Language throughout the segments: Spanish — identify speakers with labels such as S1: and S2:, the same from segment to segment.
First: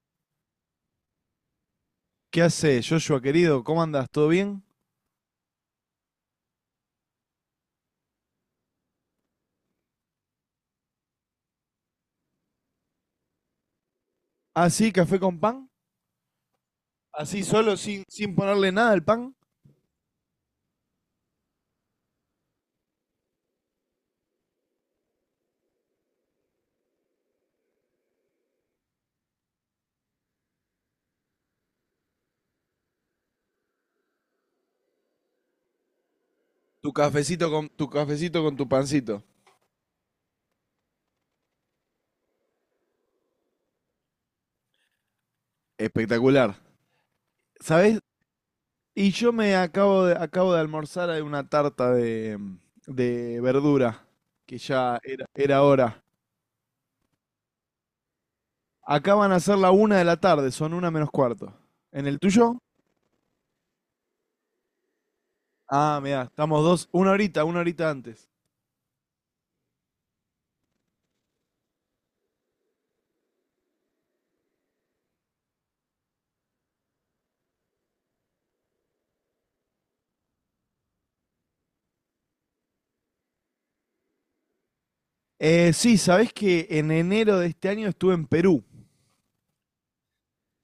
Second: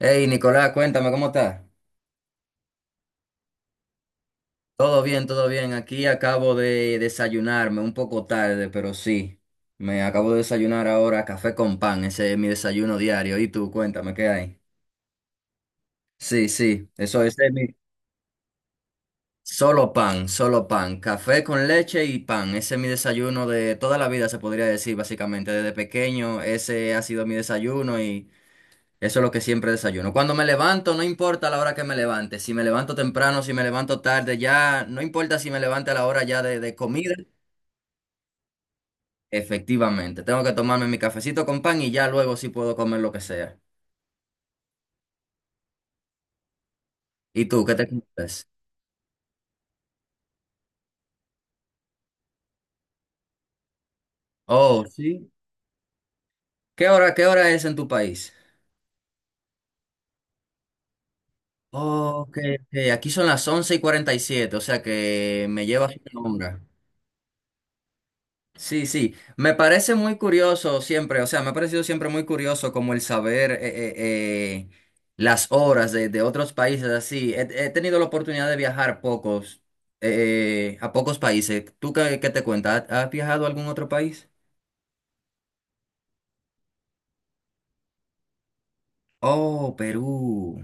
S1: Hey, Nicolás, cuéntame cómo estás.
S2: ¿Qué hace, Joshua querido? ¿Cómo andas? ¿Todo bien?
S1: Todo bien, todo bien. Aquí acabo de desayunarme un poco tarde, pero sí. Me acabo de desayunar ahora café con pan. Ese es mi desayuno diario. Y tú, cuéntame, ¿qué hay?
S2: ¿Así, café con pan?
S1: Sí, sí, eso
S2: ¿Así
S1: ese es mi...
S2: solo, sin ponerle nada al pan?
S1: Solo pan, solo pan. Café con leche y pan. Ese es mi desayuno de toda la vida, se podría decir, básicamente. Desde pequeño, ese ha sido mi desayuno y eso es lo que siempre desayuno. Cuando me levanto, no importa la hora que me levante. Si me levanto temprano, si me levanto tarde, ya no importa si me levante a la hora ya de
S2: Tu
S1: comida.
S2: cafecito con tu cafecito con tu pancito.
S1: Efectivamente, tengo que tomarme mi cafecito con pan y ya luego sí puedo comer lo que sea.
S2: Espectacular.
S1: ¿Y tú, qué te
S2: ¿Sabés?
S1: comes?
S2: Y yo me acabo de almorzar de una tarta de verdura, que
S1: Oh,
S2: ya era,
S1: sí.
S2: era hora.
S1: ¿Qué hora es en tu país?
S2: Acá van a ser la una de la tarde, son una menos cuarto. ¿En el
S1: Oh, ok,
S2: tuyo?
S1: ok. Aquí son las 11:47, o sea que me llevas
S2: Ah, mira,
S1: una hora.
S2: estamos dos, una horita antes.
S1: Sí, sí, me parece muy curioso siempre, o sea, me ha parecido siempre muy curioso como el saber, las horas de otros países así. He tenido la oportunidad de viajar a pocos países. ¿Tú qué te cuentas? ¿Has viajado a algún otro país?
S2: Sí, ¿sabés que en enero de este año estuve en Perú?
S1: Oh, Perú.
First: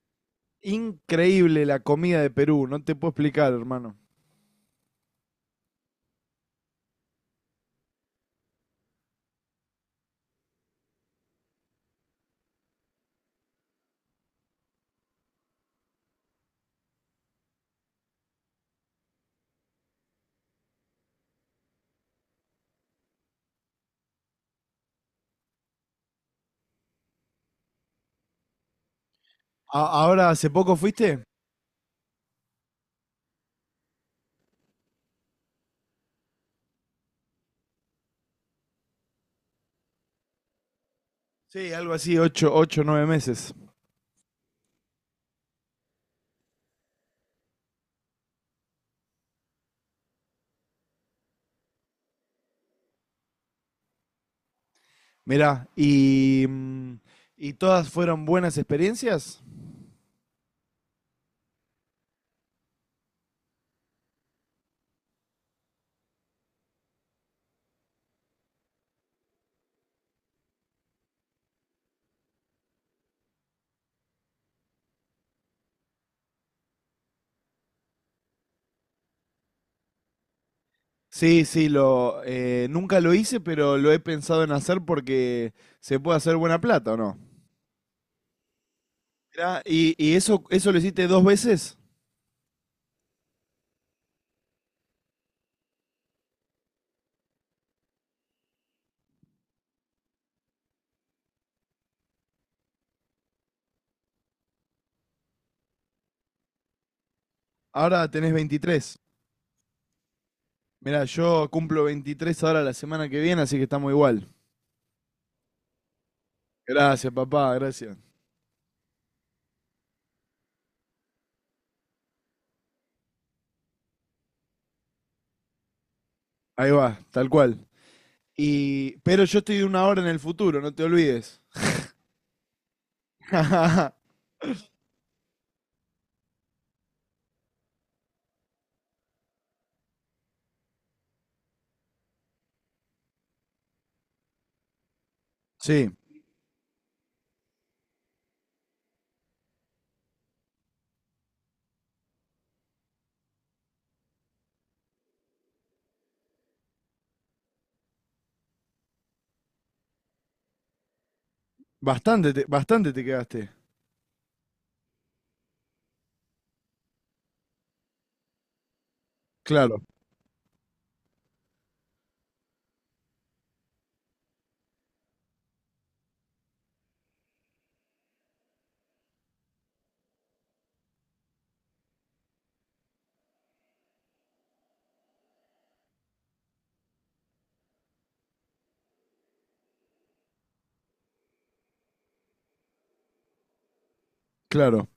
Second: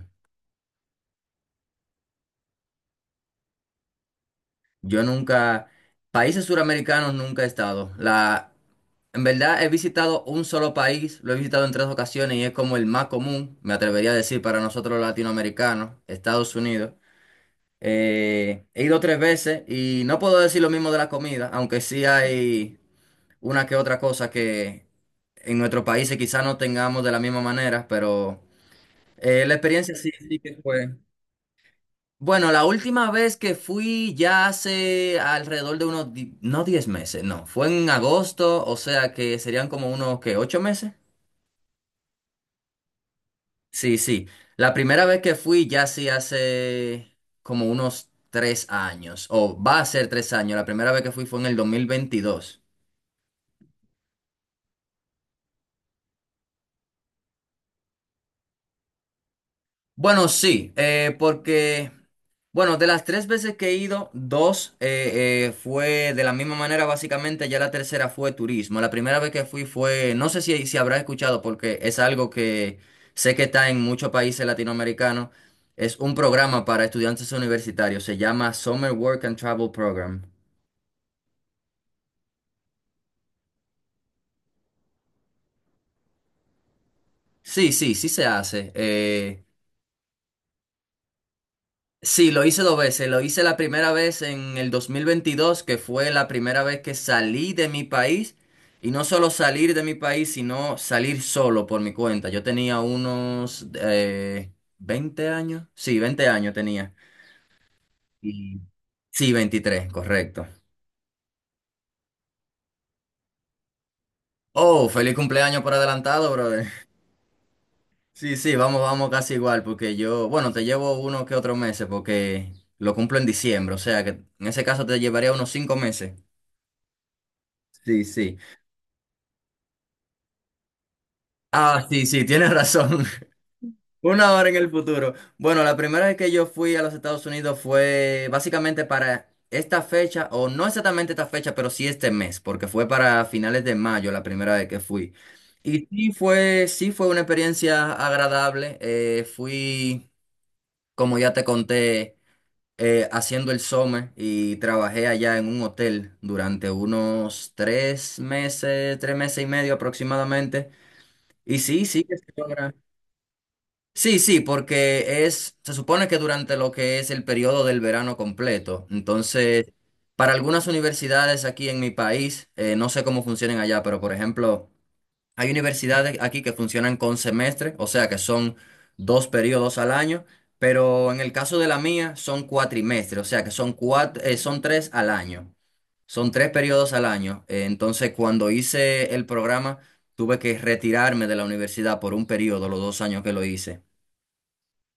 S2: Increíble la comida de Perú, no te puedo explicar, hermano.
S1: Yo nunca, países suramericanos nunca he estado. En verdad he visitado un solo país, lo he visitado en tres ocasiones y es como el más común, me atrevería a decir, para nosotros los latinoamericanos, Estados Unidos. He ido 3 veces y no puedo decir lo mismo de la comida, aunque sí hay una que otra cosa que en nuestros países quizás no tengamos de la misma manera, pero la experiencia sí,
S2: ¿Ahora
S1: sí
S2: hace
S1: que
S2: poco
S1: fue.
S2: fuiste?
S1: Bueno, la última vez que fui ya hace alrededor de unos, no, 10 meses, no, fue en agosto, o sea que serían como unos, que 8 meses?
S2: Sí, algo así, ocho, ocho, nueve meses.
S1: Sí, sí. La primera vez que fui ya sí hace como unos 3 años, o va a ser 3 años. La primera vez que fui fue en el 2022.
S2: Mirá, ¿y todas fueron buenas experiencias?
S1: Bueno, sí, porque, bueno, de las 3 veces que he ido, dos, fue de la misma manera, básicamente, ya la tercera fue turismo. La primera vez que fui fue, no sé si habrás escuchado, porque es algo que sé que está en muchos países latinoamericanos, es un programa para estudiantes universitarios, se llama Summer Work and Travel Program.
S2: Sí, sí, nunca lo hice, pero lo he pensado en hacer porque se puede hacer buena plata, ¿o no?
S1: Sí, sí, sí se hace.
S2: Mirá, ¿y eso lo hiciste dos veces?
S1: Sí, lo hice 2 veces. Lo hice la primera vez en el 2022, que fue la primera vez que salí de mi país. Y no solo salir de mi país, sino salir solo por mi cuenta. Yo tenía unos, 20 años. Sí, 20 años tenía.
S2: Ahora tenés
S1: Y...
S2: 23.
S1: Sí, 23, correcto.
S2: Mirá, yo cumplo 23 ahora la semana que viene, así que estamos igual.
S1: Oh, feliz cumpleaños por adelantado, bro.
S2: Gracias, papá, gracias.
S1: Sí, sí, vamos, vamos casi igual, porque yo, bueno, te llevo unos que otros meses, porque lo cumplo en diciembre, o sea que en ese caso te llevaría unos 5 meses.
S2: Ahí va, tal cual.
S1: Sí, sí.
S2: Y, pero yo estoy una hora en el futuro, no te olvides.
S1: Ah, sí, sí, tienes razón. Una hora en el futuro. Bueno, la primera vez que yo fui a los Estados Unidos fue básicamente para esta fecha, o no exactamente esta fecha, pero sí este mes, porque fue para finales de mayo la primera vez que fui. Y
S2: Sí,
S1: sí fue una experiencia agradable. Fui, como ya te conté. Haciendo el SOME y trabajé allá en un hotel durante unos 3 meses, 3 meses y medio aproximadamente. Y sí, sí que se
S2: bastante te,
S1: logra.
S2: bastante te quedaste.
S1: Sí, sí, porque es, se supone que durante lo que es el periodo del verano completo. Entonces,
S2: Claro,
S1: para algunas universidades aquí en mi país, no sé cómo funcionan allá, pero por ejemplo, hay universidades aquí que funcionan con semestre, o sea que son 2 periodos al año, pero en el caso de la mía son cuatrimestres, o sea que son, son 3 al año. Son 3 periodos al año. Entonces, cuando hice el programa, tuve que retirarme de la universidad por un periodo, los 2 años que lo hice.
S2: claro.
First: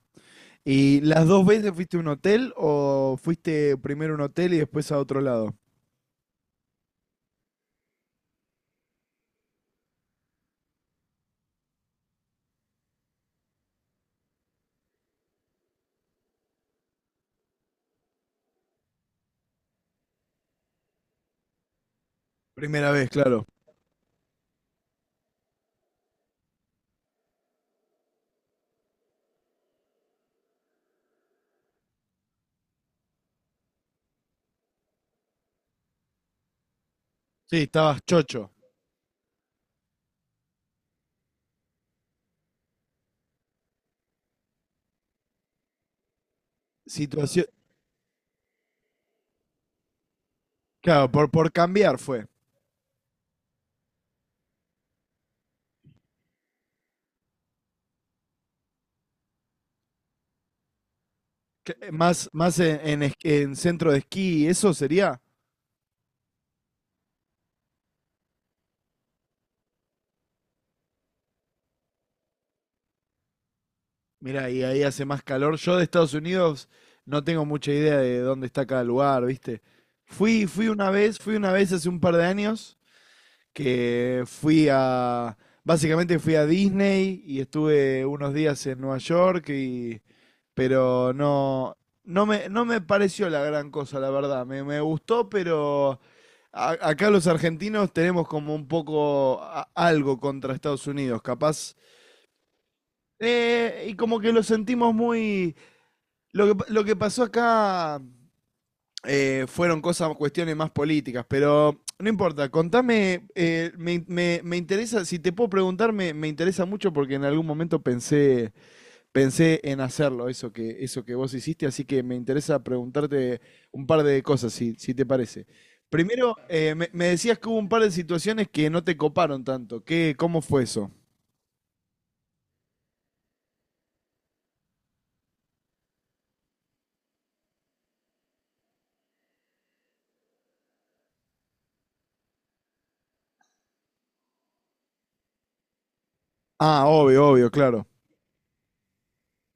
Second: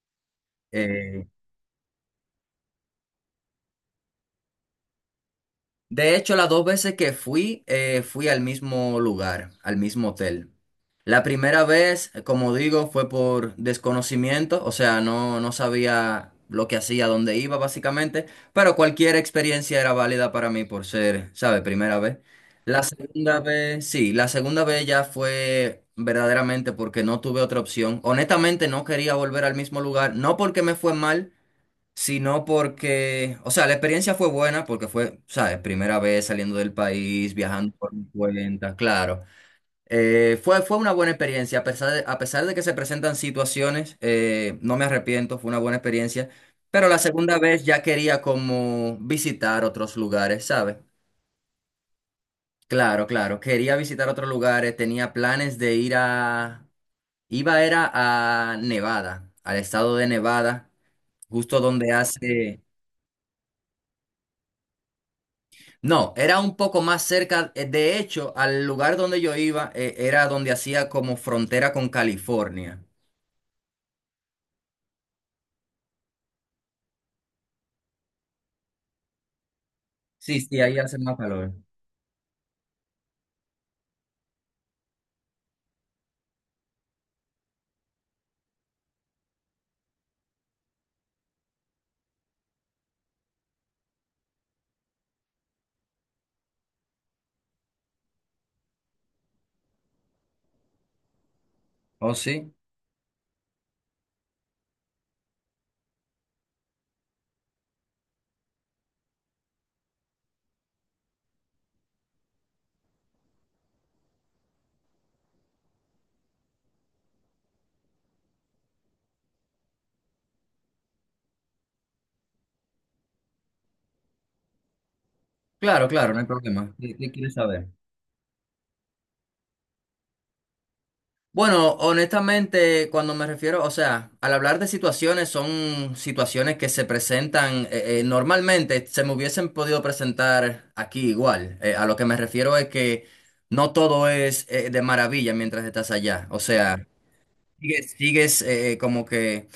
S2: ¿Y
S1: Eh,
S2: las dos veces fuiste a un hotel o fuiste primero a un hotel y después a otro lado?
S1: De hecho, las 2 veces que fui, fui al mismo lugar, al mismo hotel. La primera vez, como digo, fue por desconocimiento, o sea, no, no sabía lo que hacía, dónde iba, básicamente, pero cualquier experiencia era válida para mí por ser, ¿sabe? Primera vez. La
S2: Primera vez,
S1: segunda
S2: claro.
S1: vez, sí, la segunda vez ya fue verdaderamente porque no tuve otra opción. Honestamente, no quería volver al mismo lugar, no porque me fue mal, sino porque, o sea, la experiencia fue buena porque fue, ¿sabes? Primera vez saliendo del país,
S2: Sí,
S1: viajando por
S2: estabas
S1: mi
S2: chocho.
S1: cuenta, claro. Fue una buena experiencia, a pesar de que se presentan situaciones, no me arrepiento, fue una buena experiencia, pero la segunda
S2: Situación,
S1: vez ya quería como visitar otros lugares, ¿sabes?
S2: claro, por cambiar fue.
S1: Claro, claro, quería visitar otros lugares, tenía planes de ir a, iba era a Nevada, al estado de Nevada, justo donde
S2: Más
S1: hace...
S2: en centro de esquí, ¿eso sería?
S1: No, era un poco más cerca. De hecho, al lugar donde yo iba, era donde hacía como frontera con California.
S2: Mira, y ahí hace más calor. Yo de Estados Unidos no tengo mucha idea de dónde está cada lugar, ¿viste?
S1: Sí,
S2: Fui,
S1: sí,
S2: fui
S1: ahí
S2: una
S1: hace más
S2: vez, fui una
S1: calor.
S2: vez hace un par de años que básicamente fui a Disney y estuve unos días en Nueva York y, pero no, no me pareció la gran cosa, la verdad. Me gustó, pero acá los argentinos tenemos como un poco algo contra Estados Unidos, capaz.
S1: ¿Oh, sí?
S2: Y como que lo sentimos muy, lo que pasó acá fueron cosas, cuestiones más políticas, pero no importa. Contame, me interesa, si te puedo preguntar, me interesa mucho porque en algún momento pensé en hacerlo, eso que vos hiciste, así que me interesa preguntarte un par de cosas, si te parece.
S1: Claro, claro, no hay
S2: Primero,
S1: problema.
S2: eh, me,
S1: ¿Qué,
S2: me
S1: qué quieres
S2: decías que hubo
S1: saber?
S2: un par de situaciones que no te coparon tanto. Cómo fue eso?
S1: Bueno, honestamente, cuando me refiero, o sea, al hablar de situaciones, son situaciones que se presentan, normalmente, se me hubiesen podido presentar aquí igual. A lo que me refiero es que no todo es, de maravilla mientras estás allá. O sea,
S2: Ah, obvio, obvio, claro.
S1: como que...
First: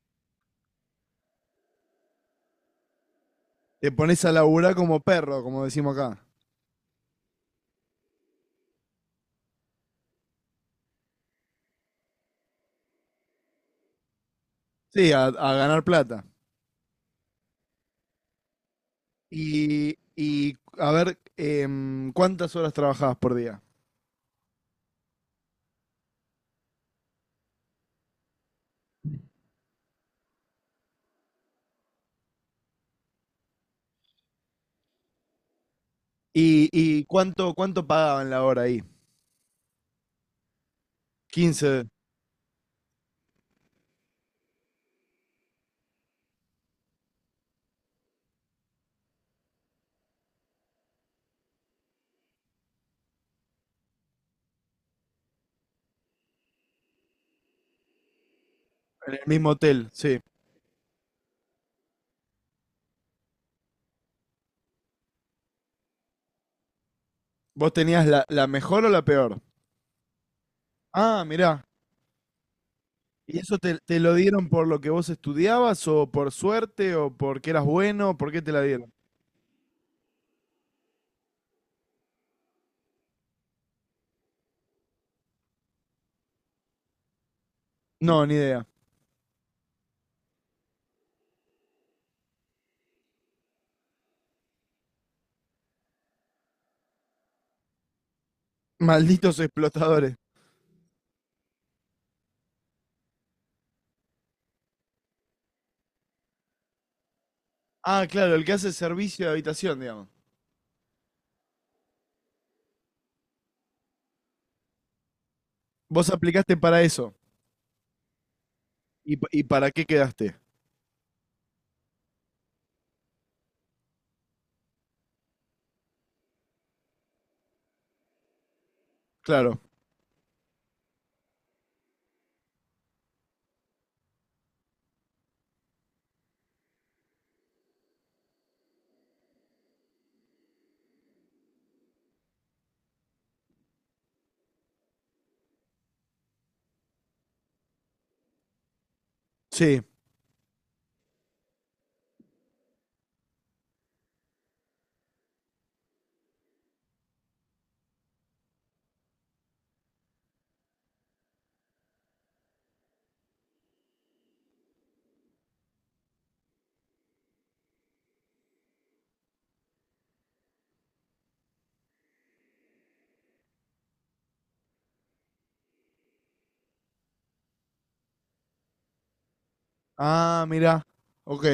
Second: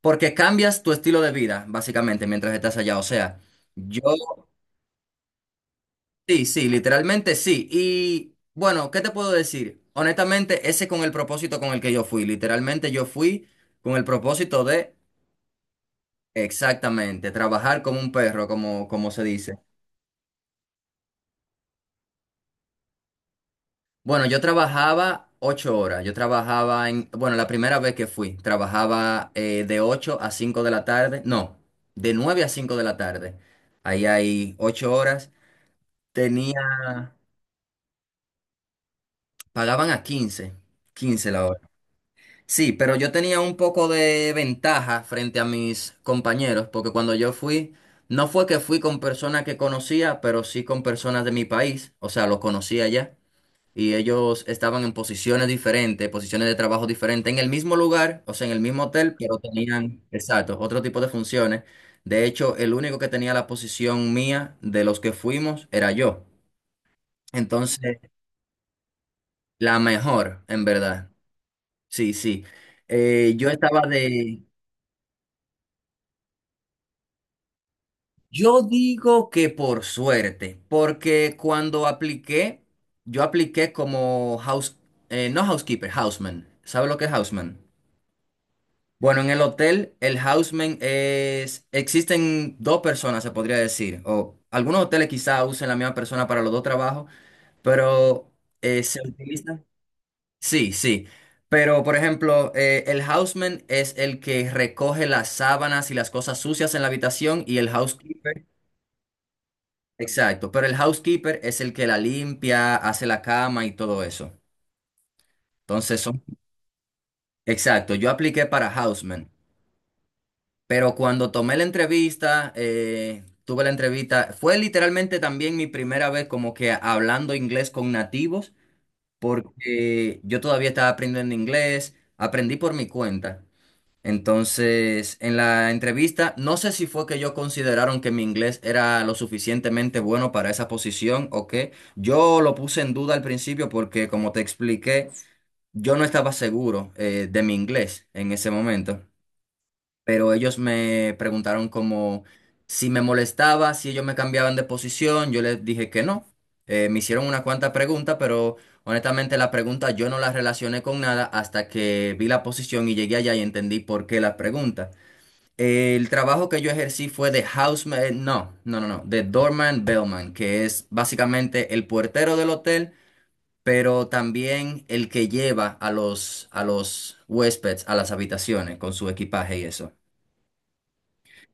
S1: Porque cambias tu estilo de vida, básicamente, mientras estás allá. O sea,
S2: Te
S1: yo,
S2: pones a laburar como perro, como decimos acá.
S1: sí, sí, literalmente sí. Y bueno, ¿qué te puedo decir? Honestamente, ese con el propósito con el que yo fui. Literalmente yo fui con el propósito de,
S2: Sí, a ganar plata.
S1: exactamente, trabajar como un perro, como se dice.
S2: Y a ver, ¿cuántas horas trabajabas por día?
S1: Bueno, yo trabajaba 8 horas. Yo trabajaba en, bueno, la primera vez que fui, trabajaba, de 8 a 5 de la tarde. No, de 9 a 5 de la tarde. Ahí hay 8 horas.
S2: ¿Y
S1: Tenía...
S2: cuánto pagaban la hora ahí?
S1: Pagaban a quince la hora.
S2: 15
S1: Sí, pero yo tenía un poco de ventaja frente a mis compañeros, porque cuando yo fui, no fue que fui con personas que conocía, pero sí con personas de mi país, o sea, los conocía ya, y ellos estaban en posiciones diferentes, posiciones de trabajo diferentes, en el mismo lugar, o sea, en el mismo
S2: en
S1: hotel,
S2: el
S1: pero
S2: mismo hotel,
S1: tenían,
S2: sí.
S1: exacto, otro tipo de funciones. De hecho, el único que tenía la posición mía de los que fuimos era yo.
S2: ¿Vos
S1: Entonces,
S2: tenías la mejor o la peor?
S1: la mejor, en verdad.
S2: Ah, mirá.
S1: Sí, sí.
S2: ¿Y
S1: Yo
S2: eso te,
S1: estaba
S2: te lo
S1: de...
S2: dieron por lo que vos estudiabas o por suerte o porque eras bueno? ¿Por qué te
S1: Yo
S2: la dieron?
S1: digo que por suerte, porque cuando apliqué, yo apliqué como house..., no, housekeeper, houseman. ¿Sabe lo que es houseman?
S2: No, ni idea.
S1: Bueno, en el hotel, el houseman es... Existen 2 personas, se podría decir. O algunos hoteles quizá usen la misma persona para los 2 trabajos, pero se
S2: Malditos
S1: utiliza...
S2: explotadores.
S1: Sí, sí. Pero, por ejemplo, el houseman es el que recoge las sábanas y las cosas sucias en la habitación, y el
S2: Ah, claro,
S1: housekeeper.
S2: el que hace servicio de habitación, digamos.
S1: Exacto. Pero el housekeeper es el que la limpia, hace la cama y todo eso. Entonces
S2: Vos
S1: son...
S2: aplicaste para eso.
S1: Exacto. Yo apliqué para
S2: ¿Y, pa-
S1: houseman.
S2: y para qué quedaste?
S1: Pero cuando tomé la entrevista, tuve la entrevista, fue literalmente también mi primera vez como que hablando inglés con nativos,
S2: Claro.
S1: porque yo todavía estaba aprendiendo inglés, aprendí por mi cuenta. Entonces, en la entrevista, no sé si fue que yo consideraron que mi inglés era lo suficientemente bueno para esa posición o qué. Yo lo puse en duda al principio porque, como te expliqué, yo no estaba seguro, de mi inglés en ese momento.
S2: Sí.
S1: Pero ellos me preguntaron como si me molestaba, si ellos me cambiaban de posición. Yo les dije que no. Me hicieron una cuanta pregunta, pero honestamente, la pregunta yo no la relacioné con nada hasta que vi la posición y llegué allá y entendí por qué la pregunta. El trabajo que yo ejercí fue de houseman, no, no, no, no, de doorman bellman, que es básicamente el puertero del hotel, pero también el que lleva a los, huéspedes a las habitaciones con su equipaje y eso.
S2: Ah, mirá. Ok.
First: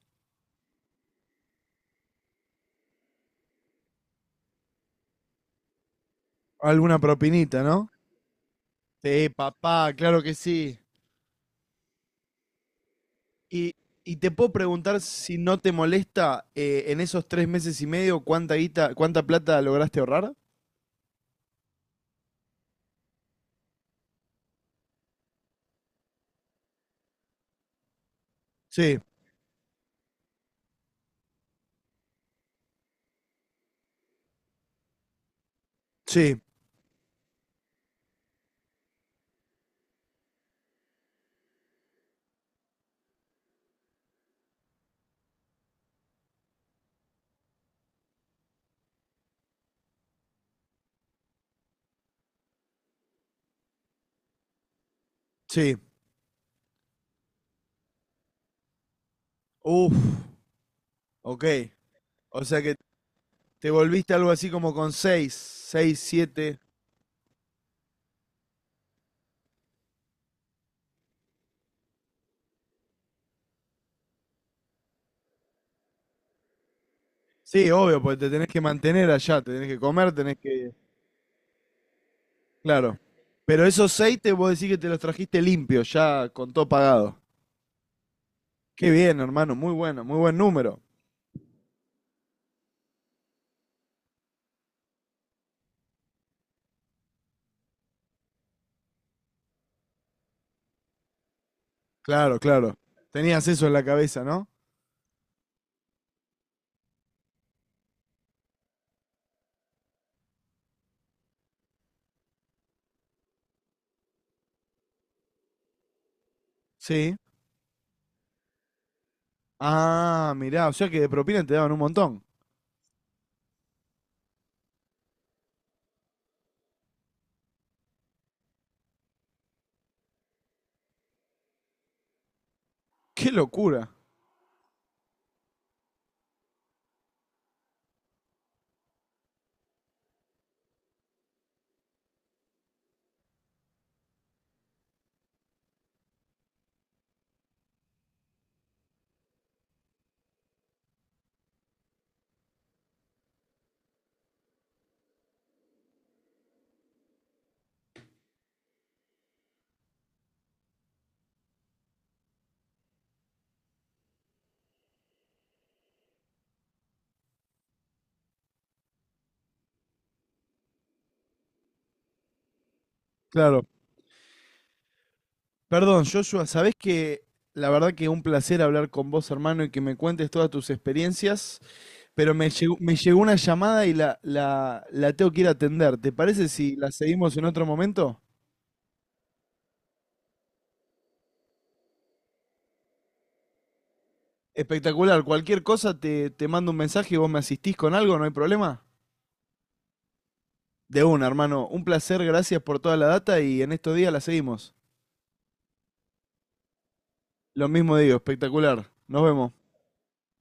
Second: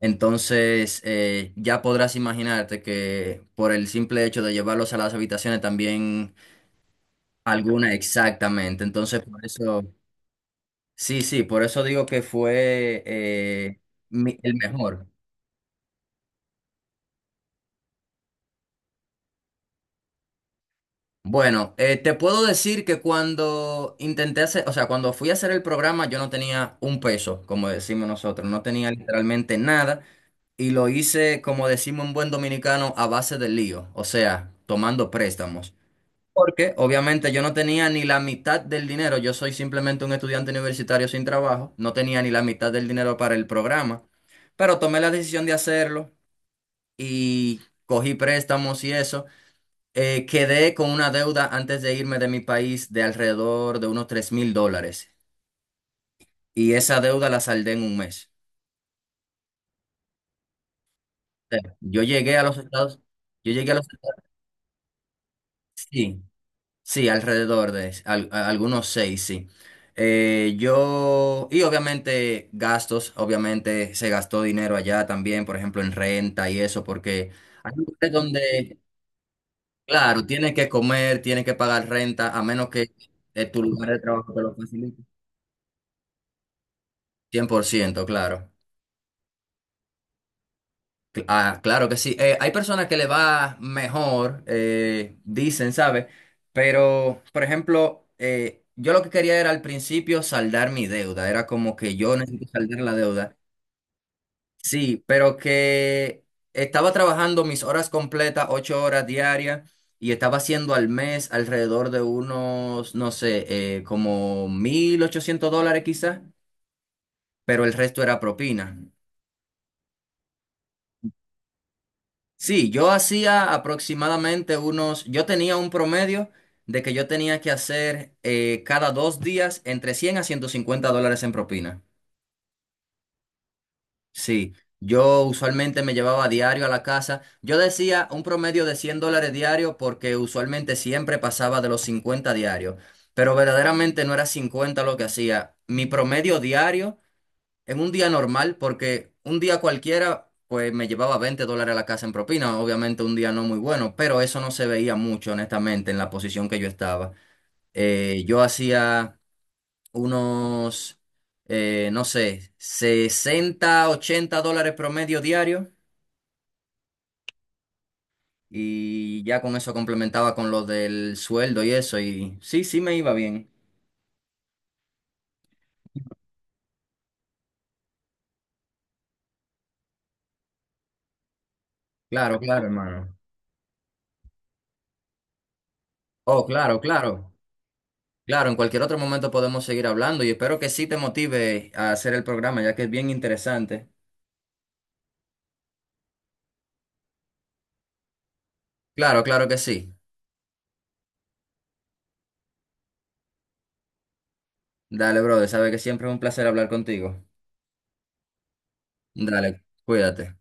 S1: Entonces, ya podrás imaginarte que por el simple hecho de llevarlos a las habitaciones también
S2: Alguna propinita, ¿no?
S1: alguna, exactamente. Entonces,
S2: Sí,
S1: por eso,
S2: papá, claro que sí.
S1: sí, sí, por eso digo que fue,
S2: Y, y te puedo
S1: el
S2: preguntar
S1: mejor.
S2: si no te molesta en esos 3 meses y medio cuánta guita, cuánta plata lograste ahorrar.
S1: Bueno, te puedo decir que cuando intenté hacer, o sea, cuando fui a hacer el programa, yo no tenía un peso, como decimos nosotros, no tenía
S2: Sí,
S1: literalmente nada, y lo hice, como decimos en buen dominicano, a base de lío, o sea, tomando préstamos.
S2: sí,
S1: Porque obviamente yo no tenía ni la mitad del dinero, yo soy simplemente un estudiante universitario sin trabajo, no tenía ni la mitad del dinero para el programa, pero tomé la decisión de hacerlo y cogí préstamos y eso. Quedé con una deuda antes de irme de mi país de alrededor de unos $3,000,
S2: sí.
S1: y esa deuda la saldé en un mes.
S2: Uf, ok.
S1: Yo llegué a
S2: O
S1: los
S2: sea que
S1: Estados, yo
S2: te
S1: llegué a los
S2: volviste
S1: Estados,
S2: algo así como con seis, seis,
S1: sí,
S2: siete.
S1: sí, alrededor de algunos seis, sí. Y obviamente gastos, obviamente se gastó dinero allá también, por ejemplo, en renta y eso, porque
S2: Sí,
S1: hay
S2: obvio,
S1: lugares
S2: porque te tenés que
S1: donde,
S2: mantener allá, te tenés que comer,
S1: claro,
S2: tenés
S1: tienes que
S2: que...
S1: comer, tienes que pagar renta, a menos que
S2: Claro.
S1: tu
S2: Pero
S1: lugar
S2: esos
S1: de
S2: seis
S1: trabajo
S2: te
S1: te
S2: puedo
S1: lo
S2: decir que te los
S1: facilite.
S2: trajiste limpios, ya con todo pagado.
S1: 100%, claro.
S2: Qué bien, hermano, muy bueno, muy buen número.
S1: Ah, claro que sí. Hay personas que le va mejor, dicen, ¿sabes? Pero, por ejemplo, yo lo que quería era al principio saldar mi deuda. Era como que yo
S2: Claro,
S1: necesito
S2: claro.
S1: saldar la deuda.
S2: Tenías eso en la cabeza, ¿no?
S1: Sí, pero que estaba trabajando mis horas completas, 8 horas diarias, y estaba haciendo al mes alrededor de unos, no sé, como $1,800 quizás,
S2: Sí.
S1: pero el resto era propina.
S2: Ah, mirá, o sea que de propina te daban un montón.
S1: Sí, yo hacía aproximadamente unos, yo tenía un promedio de que yo tenía que hacer, cada 2 días, entre $100 a $150 en propina.
S2: ¡Qué locura!
S1: Sí, yo usualmente me llevaba diario a la casa. Yo decía un promedio de $100 diario porque usualmente siempre pasaba de los 50 diarios, pero verdaderamente no era 50 lo que hacía. Mi promedio diario en un día normal, porque un día cualquiera, pues me llevaba $20 a la casa en propina. Obviamente un día no muy bueno, pero eso no se veía mucho, honestamente, en la posición que yo estaba. Yo hacía unos, no sé, sesenta, 80 dólares promedio diario, y ya con eso complementaba con lo del sueldo y eso. Y sí, sí me iba bien.
S2: Claro. Perdón, Joshua, ¿sabés que la verdad que un placer hablar con vos, hermano, y que me cuentes todas tus experiencias? Pero
S1: Claro,
S2: me
S1: claro,
S2: llegó, me
S1: hermano.
S2: llegó una llamada y la tengo que ir a atender. ¿Te
S1: Oh,
S2: parece si
S1: claro,
S2: la
S1: claro.
S2: seguimos en otro momento?
S1: Claro, en cualquier otro momento podemos seguir hablando y espero que sí te motive a hacer el programa, ya que es bien interesante.
S2: Espectacular. Cualquier cosa te mando un mensaje y vos me asistís con algo, no hay problema.
S1: Claro, claro que sí.
S2: De una, hermano. Un placer, gracias por toda la data y en estos días la seguimos.
S1: Dale, brother, sabe que siempre es un placer hablar contigo.
S2: Lo mismo digo, espectacular. Nos vemos.
S1: Dale, cuídate.